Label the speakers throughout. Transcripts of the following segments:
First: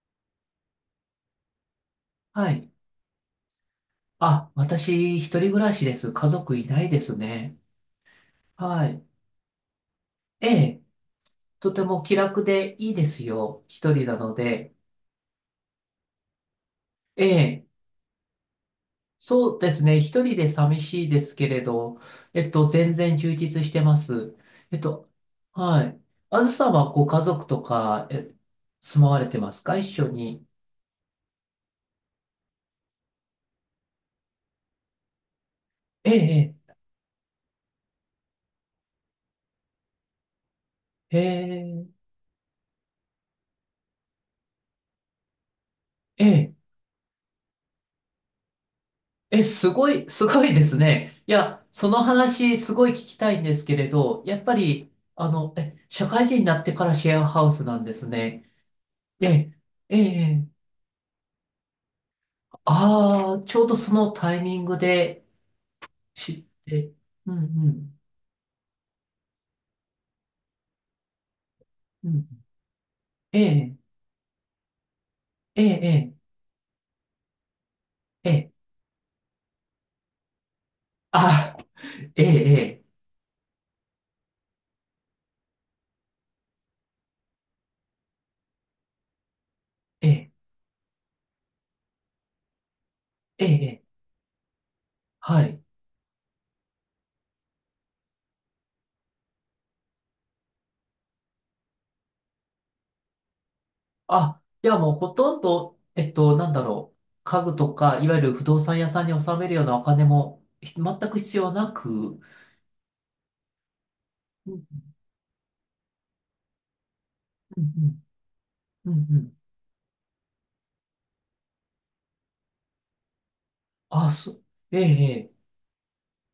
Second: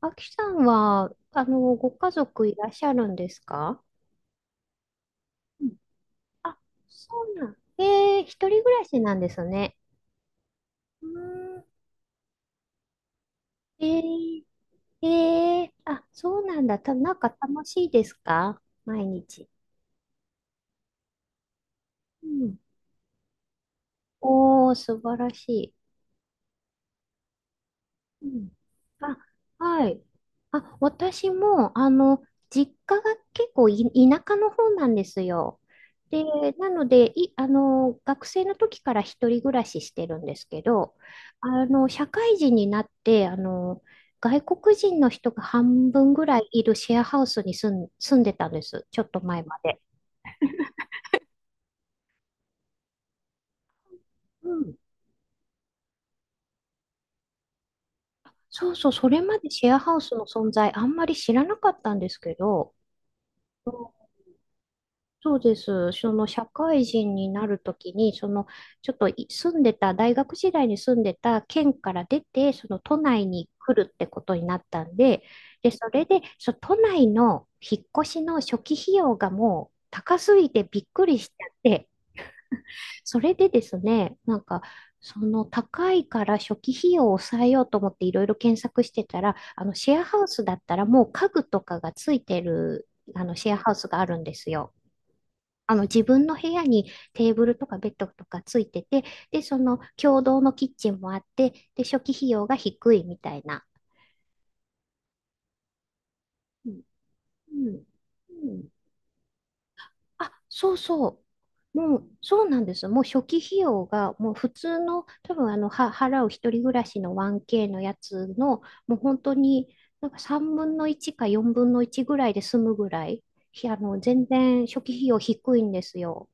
Speaker 1: あきさんは、ご家族
Speaker 2: は
Speaker 1: いら
Speaker 2: い。
Speaker 1: っしゃるんですか？
Speaker 2: あ、私、一人暮
Speaker 1: うん。
Speaker 2: らしです。家族
Speaker 1: あ、
Speaker 2: いないで
Speaker 1: そ
Speaker 2: す
Speaker 1: うなん。
Speaker 2: ね。
Speaker 1: 一人暮ら
Speaker 2: は
Speaker 1: し
Speaker 2: い。
Speaker 1: なんですね。
Speaker 2: ええ、
Speaker 1: うーん。
Speaker 2: とても気楽でいいですよ。
Speaker 1: え
Speaker 2: 一人なの
Speaker 1: ー、
Speaker 2: で。
Speaker 1: あ、そうなんだ。なん
Speaker 2: え
Speaker 1: か楽
Speaker 2: え、
Speaker 1: しいですか毎日？
Speaker 2: そうですね。一人で寂しいですけれど、
Speaker 1: うん。
Speaker 2: 全然充実してます。
Speaker 1: おー、
Speaker 2: えっ
Speaker 1: 素
Speaker 2: と、
Speaker 1: 晴らしい。
Speaker 2: はい。あずさんはご家族とか、
Speaker 1: うん。
Speaker 2: 住ま
Speaker 1: あ、
Speaker 2: われてますか一
Speaker 1: はい。
Speaker 2: 緒に？
Speaker 1: あ、私も、実家が結構田舎の方なんですよ。
Speaker 2: え
Speaker 1: で、
Speaker 2: え、
Speaker 1: なので、い、あの、学生の時から一人暮らししてるんですけど、
Speaker 2: ええ、
Speaker 1: 社会人になって、外国人の人が半分ぐ
Speaker 2: ええ、
Speaker 1: らい
Speaker 2: え
Speaker 1: いるシェアハウスに住んでたんです。ちょっと前
Speaker 2: え、
Speaker 1: ま
Speaker 2: す
Speaker 1: で。
Speaker 2: ごい、すごいですね。いや、その話、すごい聞きたいんですけれど、やっ
Speaker 1: う
Speaker 2: ぱ
Speaker 1: ん。
Speaker 2: り、社会人になってからシェアハウスなんですね。
Speaker 1: そうそう、それ
Speaker 2: え
Speaker 1: まで
Speaker 2: え、
Speaker 1: シェアハ
Speaker 2: え
Speaker 1: ウスの
Speaker 2: え、
Speaker 1: 存在あんまり知らなかったんですけど、
Speaker 2: ああ、ちょう
Speaker 1: う
Speaker 2: どそ
Speaker 1: ん、
Speaker 2: のタイミングで
Speaker 1: そうです。その
Speaker 2: 知っ
Speaker 1: 社会
Speaker 2: て、
Speaker 1: 人に
Speaker 2: うん、
Speaker 1: なる
Speaker 2: う
Speaker 1: とき
Speaker 2: ん、
Speaker 1: に、そのちょっと住んでた、大学時代に住んでた県から
Speaker 2: う
Speaker 1: 出
Speaker 2: ん、
Speaker 1: て、その都内
Speaker 2: え
Speaker 1: に
Speaker 2: え、
Speaker 1: 来るってことになったんで、
Speaker 2: え
Speaker 1: で、それ
Speaker 2: え、
Speaker 1: で、都内の引っ越し
Speaker 2: ええ、
Speaker 1: の
Speaker 2: え
Speaker 1: 初
Speaker 2: え
Speaker 1: 期費用がもう高すぎてびっくりしちゃっ
Speaker 2: あ、
Speaker 1: て、
Speaker 2: ええ、
Speaker 1: それでですね、なんか、その高いから初期費用を抑えようと思っていろいろ検索してたら、あのシェア
Speaker 2: ええ、え
Speaker 1: ハウ
Speaker 2: え、
Speaker 1: スだったらもう家具とかがついてるあのシェア
Speaker 2: え
Speaker 1: ハウ
Speaker 2: え
Speaker 1: スがあるんですよ。
Speaker 2: はい。
Speaker 1: あの自分の部屋にテーブルとかベッドとかついてて、で、その共同のキッチンもあって、で、初期費用が低いみたいな。
Speaker 2: あ、じゃあもうほとんど、なんだ
Speaker 1: うん。
Speaker 2: ろう、家
Speaker 1: う
Speaker 2: 具と
Speaker 1: ん
Speaker 2: か、いわゆる不
Speaker 1: う
Speaker 2: 動
Speaker 1: ん。
Speaker 2: 産屋さんに納めるようなお金
Speaker 1: あ、
Speaker 2: も、
Speaker 1: そ
Speaker 2: ひ
Speaker 1: う
Speaker 2: 全く
Speaker 1: そ
Speaker 2: 必要な
Speaker 1: う。もう、
Speaker 2: く、
Speaker 1: そうなんです。もう初期費用が、もう普
Speaker 2: うん
Speaker 1: 通の、多分払う一人暮らしの
Speaker 2: う
Speaker 1: 1K のや
Speaker 2: ん
Speaker 1: つの、
Speaker 2: うんう
Speaker 1: もう
Speaker 2: ん
Speaker 1: 本
Speaker 2: う
Speaker 1: 当
Speaker 2: ん
Speaker 1: に、なんか3分の1か4分の1ぐらいで済むぐらい、ひあの、
Speaker 2: あ、
Speaker 1: 全然
Speaker 2: え
Speaker 1: 初期費用
Speaker 2: え、
Speaker 1: 低いんですよ。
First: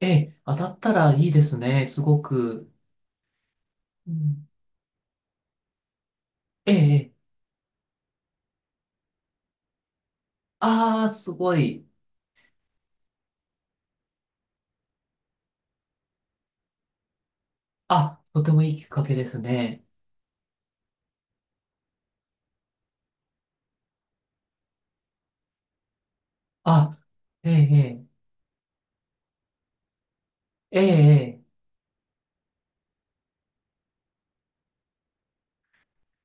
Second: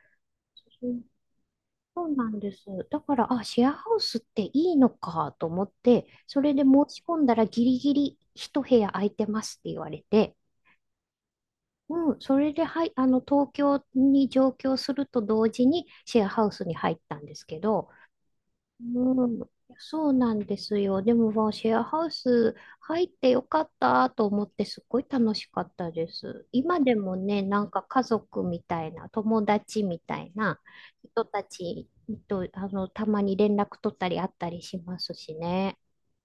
Speaker 2: ええ、ええ当たったらいいですね、す
Speaker 1: そう
Speaker 2: ご
Speaker 1: なんです。
Speaker 2: く。
Speaker 1: だから、あ、シェアハウ
Speaker 2: う
Speaker 1: スって
Speaker 2: ん、
Speaker 1: いいのかと思って、それで申
Speaker 2: ええ、
Speaker 1: し
Speaker 2: え
Speaker 1: 込ん
Speaker 2: え
Speaker 1: だらギリギリ一部屋空いてますって言われて、
Speaker 2: ああ、すごい。
Speaker 1: うん、それで、はい、東京に上京すると同時にシェアハウスに入ったんですけど、
Speaker 2: あ、とてもいいきっかけで
Speaker 1: うん、
Speaker 2: すね。
Speaker 1: そうなんですよ。でも、まあシェアハウス入ってよかったと思って、すっごい楽しかったです。今で
Speaker 2: あ、
Speaker 1: もね、
Speaker 2: え
Speaker 1: なんか家
Speaker 2: え、
Speaker 1: 族みたいな、友達みたいな
Speaker 2: ええ、ええ、
Speaker 1: 人
Speaker 2: え
Speaker 1: た
Speaker 2: え
Speaker 1: ちと、たまに連絡取ったり会ったりしますしね。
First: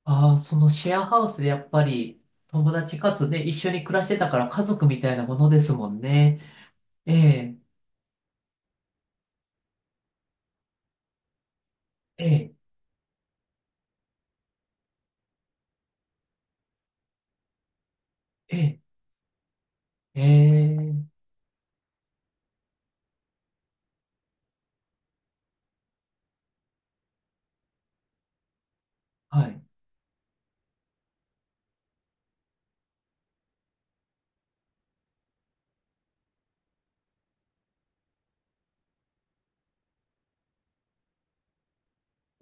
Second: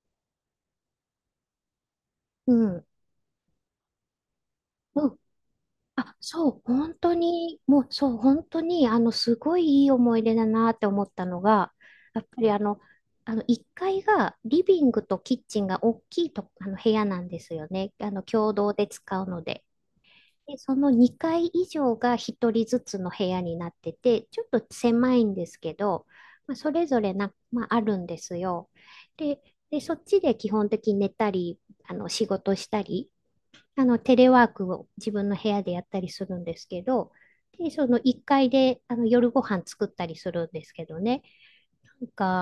Speaker 2: ああ、そのシェアハウスでやっぱり
Speaker 1: う
Speaker 2: 友
Speaker 1: ん。
Speaker 2: 達かつね、一緒に暮らしてたから家族み
Speaker 1: う
Speaker 2: たい
Speaker 1: ん。
Speaker 2: なものですもん
Speaker 1: あ、
Speaker 2: ね。
Speaker 1: そう、本当
Speaker 2: ええ、
Speaker 1: に、もうそう、本当に、すごいいい思い出だなって思ったのが、やっ
Speaker 2: え
Speaker 1: ぱり
Speaker 2: え、
Speaker 1: 1階がリビングとキッチンが大きいと、部屋なんですよね。共
Speaker 2: え
Speaker 1: 同
Speaker 2: え、
Speaker 1: で使うので。
Speaker 2: え
Speaker 1: で、その
Speaker 2: え
Speaker 1: 2階以上が1人ずつの部屋になってて、ちょっと狭いんですけど、まあ、それぞれな、まあ、あるんですよ。で、
Speaker 2: はい、
Speaker 1: で、そっちで基本的に寝たり、仕事したり、テレワークを自分の部屋でやったりするんですけど、で、その1階で、夜ご飯作ったりするんですけどね。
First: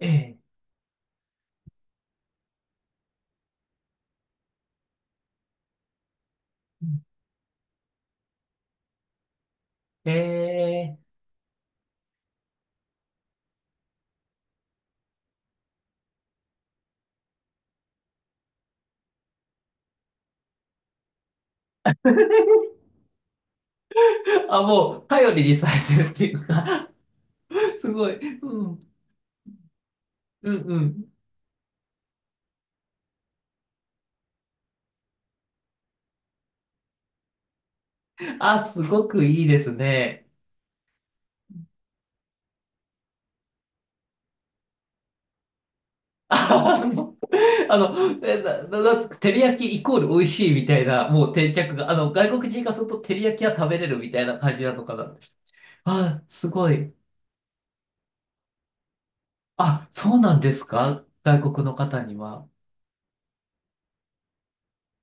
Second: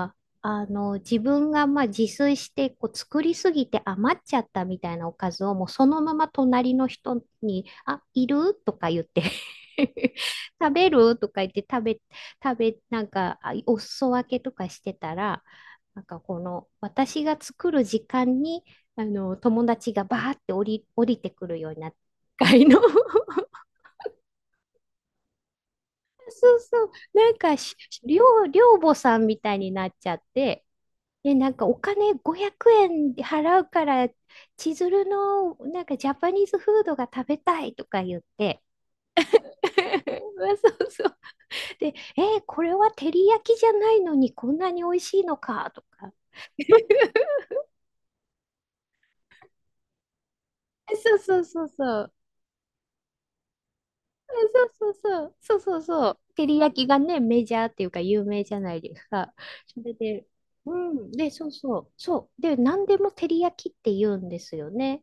Speaker 2: ええ、
Speaker 1: あの、自分がまあ自炊してこう作りすぎて余っちゃったみたいなおかずをもうそのまま隣
Speaker 2: う
Speaker 1: の
Speaker 2: ん
Speaker 1: 人に、あ、いるとか言って
Speaker 2: え
Speaker 1: 食べ
Speaker 2: え、
Speaker 1: るとか言って食べ、食べ、なんか、あお裾分けとかしてたら、なんかこの私が作る時間に、友達がバーって降りてくるようになって、一回の。
Speaker 2: あ、もう頼りにされてるっていう
Speaker 1: そうそ
Speaker 2: か、
Speaker 1: う、なんか
Speaker 2: すごい。
Speaker 1: 寮、
Speaker 2: う
Speaker 1: 寮
Speaker 2: ん
Speaker 1: 母さんみたいになっちゃっ
Speaker 2: うん
Speaker 1: て、
Speaker 2: うん。
Speaker 1: で、なんかお金500円払うから、千鶴のなんかジャパニーズフードが食べたいとか言って、
Speaker 2: あ、すごくいいですね。
Speaker 1: まあそうそう。で、これは照り焼きじゃないのにこんなに美味しいのかとか。
Speaker 2: あの、あの、えな、な、なんつうか、照り焼きイコール美味しいみたいな、
Speaker 1: そう
Speaker 2: もう
Speaker 1: そう
Speaker 2: 定
Speaker 1: そう
Speaker 2: 着が、
Speaker 1: そう。
Speaker 2: 外国人がすると照り焼きは食べれるみたいな感じなの
Speaker 1: そうそう
Speaker 2: かな。
Speaker 1: そう。そうそうそう。
Speaker 2: あ、
Speaker 1: 照
Speaker 2: す
Speaker 1: り
Speaker 2: ご
Speaker 1: 焼き
Speaker 2: い。
Speaker 1: がね、メジャーっていうか有名じゃないですか。そ
Speaker 2: あ、
Speaker 1: れ
Speaker 2: そう
Speaker 1: で、
Speaker 2: なんです
Speaker 1: う
Speaker 2: か
Speaker 1: ん。で、そう
Speaker 2: 外国の
Speaker 1: そう。
Speaker 2: 方に
Speaker 1: そう。
Speaker 2: は？
Speaker 1: で、何でも照り焼きって言うんですよね。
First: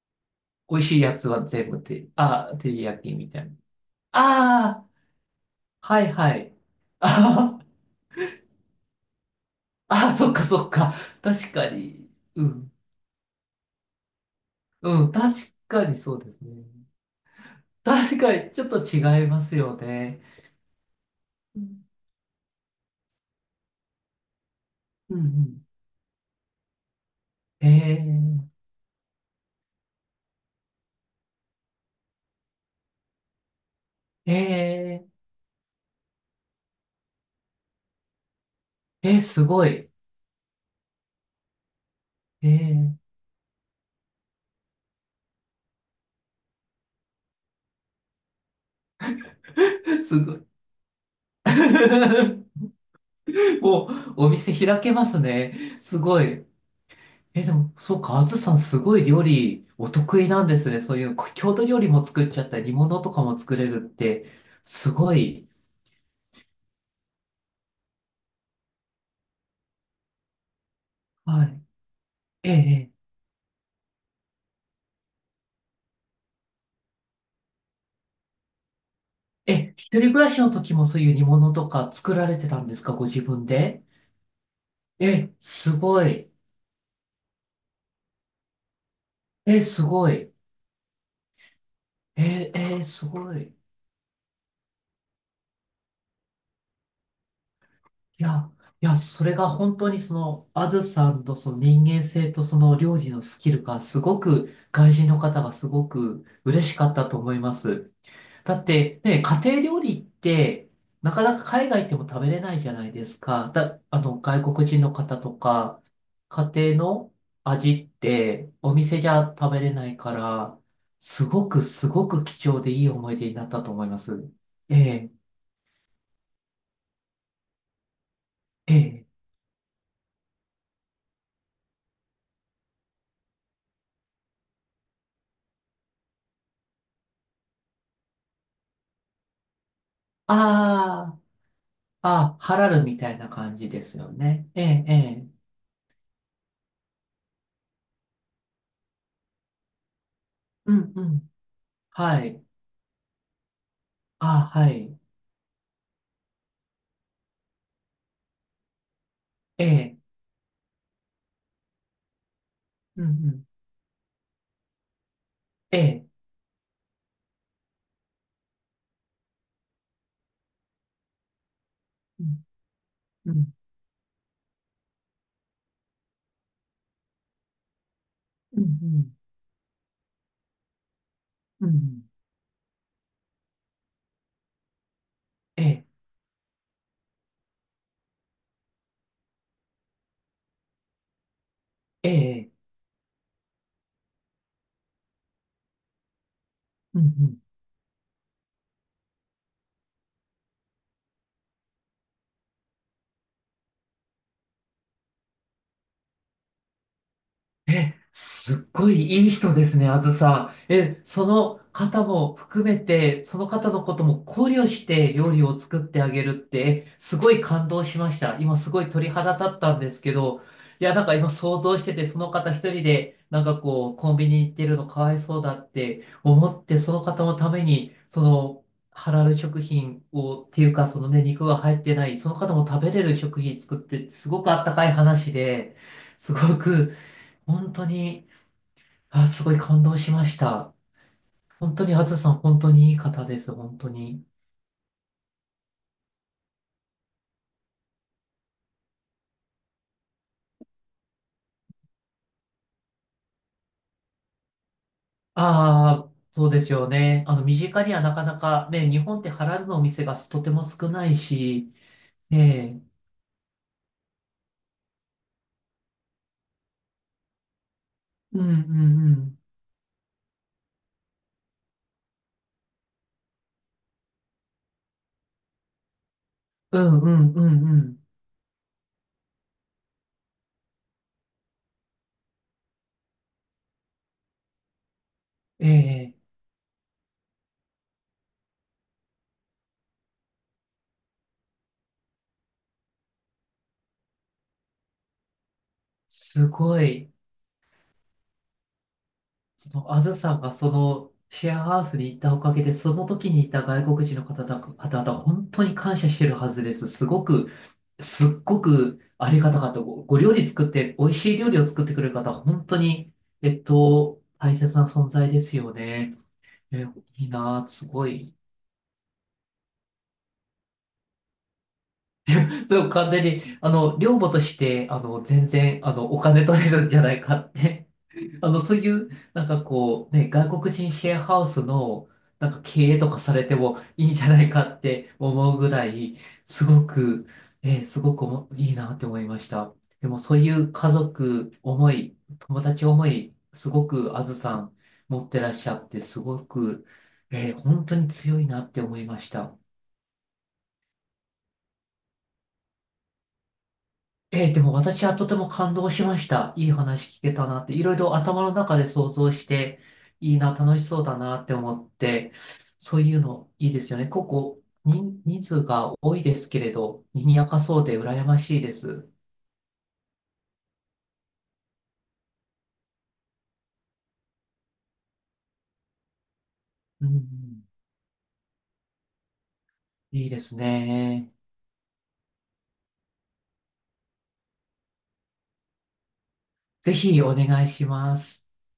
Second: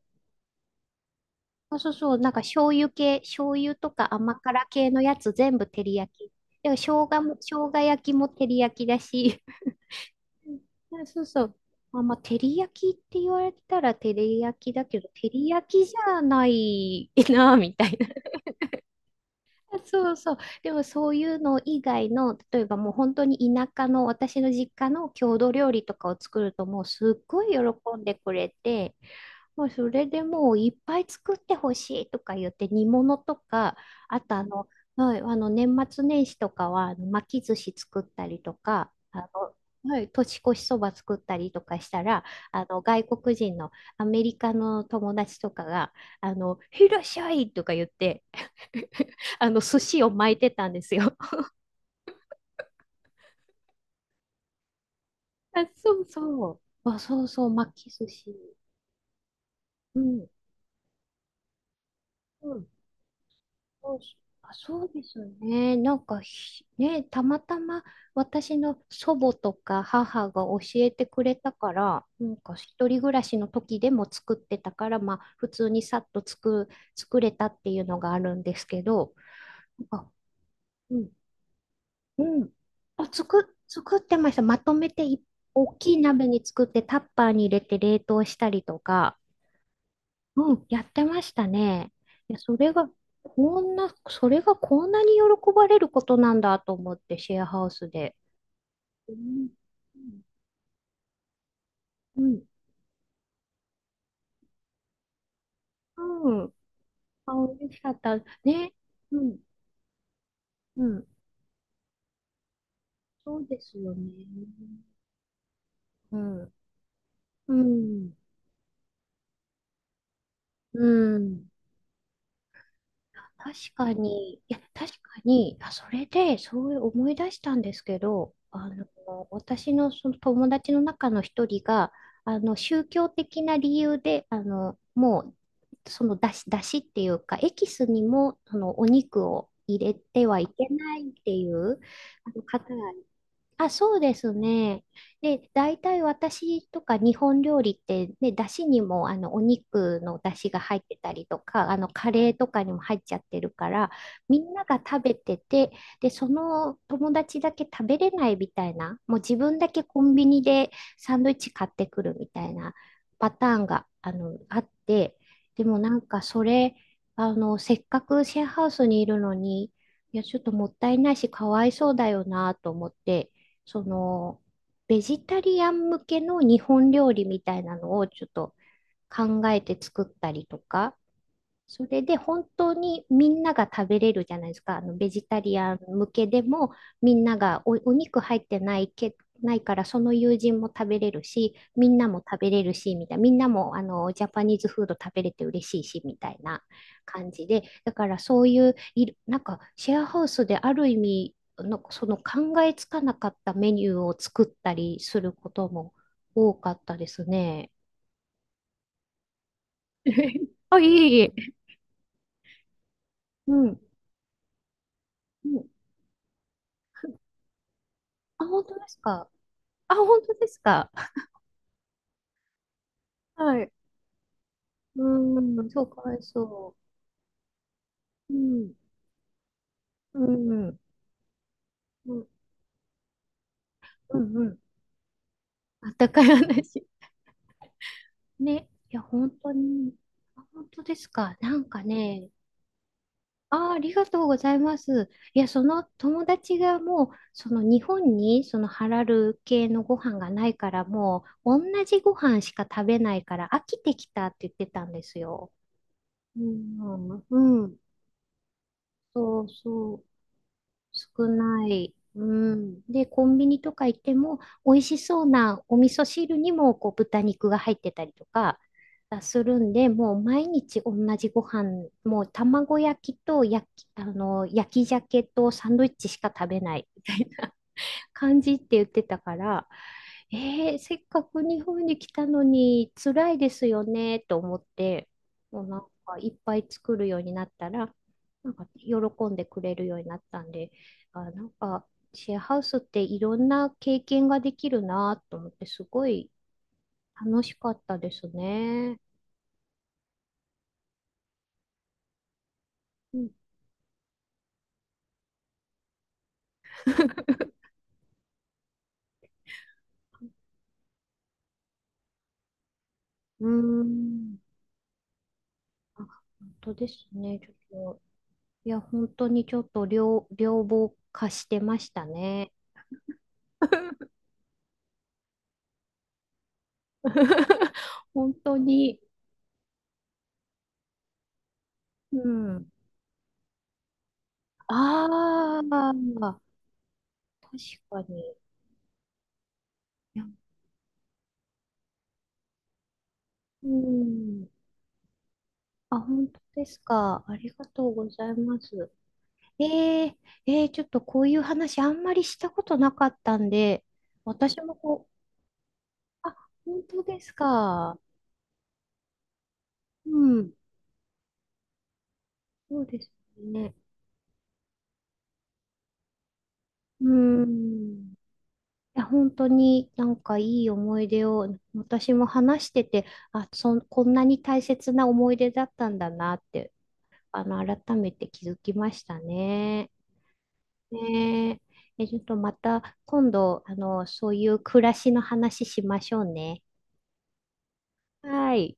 Speaker 2: 美味しいやつは全
Speaker 1: そう
Speaker 2: 部
Speaker 1: そう
Speaker 2: て、
Speaker 1: そう、なんか
Speaker 2: あ、照
Speaker 1: 醤
Speaker 2: り
Speaker 1: 油
Speaker 2: 焼き
Speaker 1: 系、
Speaker 2: みたい
Speaker 1: 醤
Speaker 2: な。
Speaker 1: 油とか甘辛
Speaker 2: あ
Speaker 1: 系のやつ全部照
Speaker 2: あ、
Speaker 1: り
Speaker 2: は
Speaker 1: 焼
Speaker 2: い
Speaker 1: き。
Speaker 2: はい。
Speaker 1: でも生姜も、
Speaker 2: あー
Speaker 1: 生姜焼きも照り焼きだし。
Speaker 2: あー、そっか
Speaker 1: う
Speaker 2: そっか。
Speaker 1: ん。あ、そうそ
Speaker 2: 確
Speaker 1: う。
Speaker 2: か
Speaker 1: まあ
Speaker 2: に。
Speaker 1: まあ、照
Speaker 2: う
Speaker 1: り
Speaker 2: ん。
Speaker 1: 焼きって言われたら照り焼きだけ
Speaker 2: う
Speaker 1: ど、
Speaker 2: ん、
Speaker 1: 照
Speaker 2: 確
Speaker 1: り焼き
Speaker 2: か
Speaker 1: じ
Speaker 2: にそう
Speaker 1: ゃ
Speaker 2: です
Speaker 1: な
Speaker 2: ね。
Speaker 1: いな、みたいな。
Speaker 2: 確かに、ちょっと違いますよ
Speaker 1: そう
Speaker 2: ね。
Speaker 1: そう。でもそういうの
Speaker 2: う
Speaker 1: 以
Speaker 2: ん
Speaker 1: 外の、例えばもう本当に田舎の私の実家の
Speaker 2: うんう
Speaker 1: 郷土
Speaker 2: ん。
Speaker 1: 料理とかを作るともうすっごい喜んでくれ
Speaker 2: え
Speaker 1: て、もうそれでもういっぱい作ってほしいとか言って煮物とか、あ
Speaker 2: ー、
Speaker 1: と
Speaker 2: え
Speaker 1: はい、あの年末年始とかはあの巻き寿司作ったりとか、
Speaker 2: すごい。
Speaker 1: はい、年越しそば作ったりとかしたら、あの
Speaker 2: え
Speaker 1: 外国人のアメリカの友達とかが、いらっしゃいとか言って あの寿司を
Speaker 2: す
Speaker 1: 巻
Speaker 2: ご
Speaker 1: い
Speaker 2: い。
Speaker 1: てたんですよ。
Speaker 2: もう、お店開けますね。
Speaker 1: あ、そ
Speaker 2: す
Speaker 1: う
Speaker 2: ごい。
Speaker 1: そう。あ、そうそう、
Speaker 2: でも、
Speaker 1: 巻き
Speaker 2: そう
Speaker 1: 寿
Speaker 2: か、あ
Speaker 1: 司。
Speaker 2: ずさん、すごい料理、お
Speaker 1: う
Speaker 2: 得意
Speaker 1: ん。
Speaker 2: なんですね。そういう、郷土料理も作っちゃ
Speaker 1: う
Speaker 2: ったり、
Speaker 1: ん。
Speaker 2: 煮物とかも作れるっ
Speaker 1: そう、
Speaker 2: て、
Speaker 1: あ、そう
Speaker 2: す
Speaker 1: で
Speaker 2: ご
Speaker 1: すよ
Speaker 2: い。
Speaker 1: ね。なんかね、たまたま私の祖母とか母が教えてくれ
Speaker 2: は
Speaker 1: た
Speaker 2: い。
Speaker 1: から、なん
Speaker 2: えー、
Speaker 1: か一
Speaker 2: え
Speaker 1: 人暮らしの時でも作ってたから、まあ普通にさっと作れたっていうのがあるんですけど、
Speaker 2: 一
Speaker 1: あ、
Speaker 2: 人暮らしの時も
Speaker 1: う
Speaker 2: そう
Speaker 1: ん、
Speaker 2: いう煮物とか作
Speaker 1: う
Speaker 2: られて
Speaker 1: ん。
Speaker 2: たんですか、ご
Speaker 1: あ、
Speaker 2: 自分で？
Speaker 1: 作ってました。まとめて
Speaker 2: す
Speaker 1: 大きい
Speaker 2: ご
Speaker 1: 鍋
Speaker 2: い。
Speaker 1: に作ってタッパーに入れて冷凍したりとか、
Speaker 2: すごい。
Speaker 1: うん、やってましたね。いや、
Speaker 2: すごい。
Speaker 1: それがこんなに喜ばれることなんだと思って、シェアハウスで。
Speaker 2: いや、いや、
Speaker 1: う
Speaker 2: それが
Speaker 1: ん、
Speaker 2: 本当にその、あずさんとその人間
Speaker 1: うん、
Speaker 2: 性
Speaker 1: うん。
Speaker 2: とその料理のスキルがすごく、外人の方がすごく
Speaker 1: うん。
Speaker 2: 嬉しかったと
Speaker 1: あ、
Speaker 2: 思いま
Speaker 1: 嬉しか
Speaker 2: す。
Speaker 1: った。
Speaker 2: だっ
Speaker 1: ね。
Speaker 2: て、
Speaker 1: う
Speaker 2: ね、
Speaker 1: ん、
Speaker 2: 家庭料理って、
Speaker 1: うん。
Speaker 2: なかなか海外行っても食べれないじゃないです
Speaker 1: そう
Speaker 2: か。
Speaker 1: です
Speaker 2: だ、
Speaker 1: よ
Speaker 2: あ
Speaker 1: ね。
Speaker 2: の、外国人の方とか、
Speaker 1: う
Speaker 2: 家
Speaker 1: ん、
Speaker 2: 庭の
Speaker 1: う
Speaker 2: 味っ
Speaker 1: ん、
Speaker 2: て、お店じゃ食べれないから、
Speaker 1: う
Speaker 2: すご
Speaker 1: ん。
Speaker 2: くすごく貴重でいい思い出になっ
Speaker 1: 確
Speaker 2: たと思い
Speaker 1: か
Speaker 2: ます。
Speaker 1: に、いや、
Speaker 2: え
Speaker 1: 確
Speaker 2: え
Speaker 1: かに、あ、それで、そういう思い出したんですけど、
Speaker 2: ええ
Speaker 1: 私のその友達の中の一人が、宗教的な理由で、もう、その出汁、出汁っていうか、エキスにも、そのお肉を入れてはいけないっ
Speaker 2: あ
Speaker 1: ていう、あ
Speaker 2: あ、あ、
Speaker 1: の
Speaker 2: ハ
Speaker 1: 方
Speaker 2: ラル
Speaker 1: が、
Speaker 2: みたいな感
Speaker 1: あ、
Speaker 2: じで
Speaker 1: そ
Speaker 2: す
Speaker 1: う
Speaker 2: よ
Speaker 1: です
Speaker 2: ね。え
Speaker 1: ね。
Speaker 2: え、ええ。
Speaker 1: で、大体私とか日本料理って、ね、だしにもあのお肉のだしが
Speaker 2: う
Speaker 1: 入っ
Speaker 2: ん、
Speaker 1: て
Speaker 2: う
Speaker 1: たり
Speaker 2: ん。
Speaker 1: とか、あのカ
Speaker 2: は
Speaker 1: レー
Speaker 2: い。
Speaker 1: とかにも入っちゃってるから、み
Speaker 2: あ、
Speaker 1: んな
Speaker 2: は
Speaker 1: が
Speaker 2: い。
Speaker 1: 食べてて、で、その友達だけ食べれないみたいな、もう自分
Speaker 2: え
Speaker 1: だけ
Speaker 2: え、
Speaker 1: コンビニでサンドイッチ買ってくるみたいな
Speaker 2: うん、う
Speaker 1: パ
Speaker 2: ん。
Speaker 1: ターンがあって、で
Speaker 2: え
Speaker 1: もなん
Speaker 2: え、
Speaker 1: かそれ、せっかくシェアハウスにいるのに、いや、ちょっともったいないし、かわいそうだよ
Speaker 2: うん、
Speaker 1: なと思って、
Speaker 2: うん、
Speaker 1: その、ベジタリアン向けの日本料理みたいなのをちょっと
Speaker 2: うん、うん。
Speaker 1: 考えて作ったりとか、
Speaker 2: うんう
Speaker 1: そ
Speaker 2: ん
Speaker 1: れで本当にみんなが食べれるじゃないですか。あのベジタリ
Speaker 2: え
Speaker 1: アン
Speaker 2: え、
Speaker 1: 向けでもみんながお肉入ってないけ、ないからその友人も食べれるし、みんな
Speaker 2: え
Speaker 1: も食べ
Speaker 2: え、
Speaker 1: れるし、みたいな。みんなもあのジャパニーズフード食べれて嬉しいし、みたいな
Speaker 2: うん、う
Speaker 1: 感
Speaker 2: ん。
Speaker 1: じで。だからそういう、いるなんかシェアハウスである意味、なんかその考えつかなかったメニューを作ったりすることも多かったですね。
Speaker 2: すっごいいい人ですね、あず さん。
Speaker 1: あ、いえい
Speaker 2: そ
Speaker 1: え。
Speaker 2: の方も含めて、その
Speaker 1: う
Speaker 2: 方
Speaker 1: ん。
Speaker 2: のことも考慮して料理
Speaker 1: う
Speaker 2: を
Speaker 1: ん。
Speaker 2: 作ってあげるって、すごい感動しました。
Speaker 1: あ、
Speaker 2: 今
Speaker 1: 本
Speaker 2: す
Speaker 1: 当で
Speaker 2: ごい
Speaker 1: す
Speaker 2: 鳥
Speaker 1: か？
Speaker 2: 肌立ったんで
Speaker 1: あ、
Speaker 2: すけ
Speaker 1: 本当
Speaker 2: ど、
Speaker 1: です
Speaker 2: い
Speaker 1: か？
Speaker 2: や、なんか今想像してて、その方一人で、なんか
Speaker 1: はい。
Speaker 2: こう、コンビニ行ってるのか
Speaker 1: う
Speaker 2: わいそうだ
Speaker 1: ーん、
Speaker 2: っ
Speaker 1: そう、か
Speaker 2: て
Speaker 1: わい
Speaker 2: 思っ
Speaker 1: そ
Speaker 2: て、その方のために、
Speaker 1: う。うん、
Speaker 2: ハラル食品
Speaker 1: う
Speaker 2: を、っ
Speaker 1: ん、
Speaker 2: て
Speaker 1: う
Speaker 2: いう
Speaker 1: ん、
Speaker 2: か、そのね、肉が入ってない、その方も食べれる食品作って、
Speaker 1: う
Speaker 2: す
Speaker 1: ん、
Speaker 2: ご
Speaker 1: う
Speaker 2: く
Speaker 1: ん。
Speaker 2: あったかい話で、
Speaker 1: あったかい
Speaker 2: すご
Speaker 1: 話。
Speaker 2: く、本当に、
Speaker 1: ね。いや、
Speaker 2: あ、
Speaker 1: 本
Speaker 2: す
Speaker 1: 当
Speaker 2: ごい感
Speaker 1: に。
Speaker 2: 動しまし
Speaker 1: あ、本
Speaker 2: た。
Speaker 1: 当ですか？なん
Speaker 2: 本
Speaker 1: か
Speaker 2: 当に、あず
Speaker 1: ね。
Speaker 2: さん、本当にいい方です、
Speaker 1: あー、あ
Speaker 2: 本当
Speaker 1: りがと
Speaker 2: に。
Speaker 1: うございます。いや、その友達がもう、その日本にそのハラル系のご飯がないから、もう同じご飯しか食べないから飽きてきたって言ってたんですよ。
Speaker 2: ああ、
Speaker 1: う
Speaker 2: そうですよね。
Speaker 1: ん、
Speaker 2: 身
Speaker 1: うん、
Speaker 2: 近にはなかなかね、日本って
Speaker 1: そ
Speaker 2: ハ
Speaker 1: う
Speaker 2: ラルのお
Speaker 1: そう。
Speaker 2: 店がとても少ない
Speaker 1: 少な
Speaker 2: し、
Speaker 1: い。う
Speaker 2: え
Speaker 1: ん。
Speaker 2: え、
Speaker 1: で、コンビニとか行っても、美味しそうなお味噌汁にも、こう、豚肉が入ってたりと
Speaker 2: うんう
Speaker 1: か、
Speaker 2: ん
Speaker 1: するんで、もう毎日同じご飯、もう卵焼きと焼き鮭とサンドイッチしか食べな
Speaker 2: う
Speaker 1: い
Speaker 2: ん、
Speaker 1: み
Speaker 2: う
Speaker 1: たい
Speaker 2: んう
Speaker 1: な
Speaker 2: んうんう
Speaker 1: 感じって言ってたから、せっかく日本に来たのに辛いですよねと思って、も
Speaker 2: ん、
Speaker 1: うなん
Speaker 2: え
Speaker 1: かい
Speaker 2: え、
Speaker 1: っぱい作るようになったら、なんか喜んでくれるようになったんで、あ、なんかシェアハウスっていろんな経験ができるなと思って、すごい
Speaker 2: すごい、
Speaker 1: 楽しかったですね。
Speaker 2: あずさんがシェアハウスに行ったおかげで、その
Speaker 1: うん、
Speaker 2: 時にいた外国人の方々、本当に感謝してるはずです。すごくすっごくありがたかった。ご料理作って、美味しい料理を作ってくれる方、本当に、
Speaker 1: うーん、
Speaker 2: 大切な存在ですよ
Speaker 1: あ、
Speaker 2: ね。
Speaker 1: 本当
Speaker 2: え、
Speaker 1: です
Speaker 2: いい
Speaker 1: ね。ちょ
Speaker 2: なぁ、す
Speaker 1: っと、
Speaker 2: ごい。
Speaker 1: いや、本当にちょっと両方貸してましたね。
Speaker 2: そう、完全に、寮母として、全然、お金取れるんじゃないかって
Speaker 1: 本当
Speaker 2: そうい
Speaker 1: に。
Speaker 2: う、なんかこう、ね、外国人シェアハウスの、
Speaker 1: う
Speaker 2: なんか
Speaker 1: ん。
Speaker 2: 経営とかされてもいいんじゃないかって思う
Speaker 1: あ
Speaker 2: ぐら
Speaker 1: あ、
Speaker 2: い、すごく、
Speaker 1: 確
Speaker 2: す
Speaker 1: か
Speaker 2: ごくお
Speaker 1: に。
Speaker 2: もいいなって思いました。でも
Speaker 1: いや、
Speaker 2: そういう家族思い、友達思い、
Speaker 1: う
Speaker 2: すごくあず
Speaker 1: ん。
Speaker 2: さん持ってらっしゃっ
Speaker 1: あ、
Speaker 2: て、す
Speaker 1: 本当
Speaker 2: ご
Speaker 1: です
Speaker 2: く、
Speaker 1: か？ありがと
Speaker 2: 本当
Speaker 1: う
Speaker 2: に
Speaker 1: ござい
Speaker 2: 強い
Speaker 1: ま
Speaker 2: なって
Speaker 1: す。
Speaker 2: 思いました。
Speaker 1: えー、ちょっとこういう話あんまりしたことなかったんで、
Speaker 2: ええ、
Speaker 1: 私
Speaker 2: でも
Speaker 1: も
Speaker 2: 私
Speaker 1: こう、
Speaker 2: はとても感動しまし
Speaker 1: あ、
Speaker 2: た。いい
Speaker 1: 本当
Speaker 2: 話
Speaker 1: で
Speaker 2: 聞
Speaker 1: す
Speaker 2: けたなって、いろい
Speaker 1: か？
Speaker 2: ろ頭の中で想像して、
Speaker 1: う
Speaker 2: いい
Speaker 1: ん。
Speaker 2: な、楽しそうだなって思って、
Speaker 1: そうで
Speaker 2: そう
Speaker 1: す
Speaker 2: いうのい
Speaker 1: ね。
Speaker 2: いですよね。ここ、人数が多いですけれど、
Speaker 1: う
Speaker 2: 賑やかそうで
Speaker 1: ん。い
Speaker 2: 羨ましいで
Speaker 1: や
Speaker 2: す。
Speaker 1: 本当になんかいい思い出を私も話してて、あ、こんなに大切な思い出だったんだなって、
Speaker 2: うんうん、
Speaker 1: 改めて気づきましたね。
Speaker 2: いいですね。
Speaker 1: ねえ、ちょっとまた今度、そういう暮らしの話しましょうね。
Speaker 2: ぜひお願いします。
Speaker 1: はい。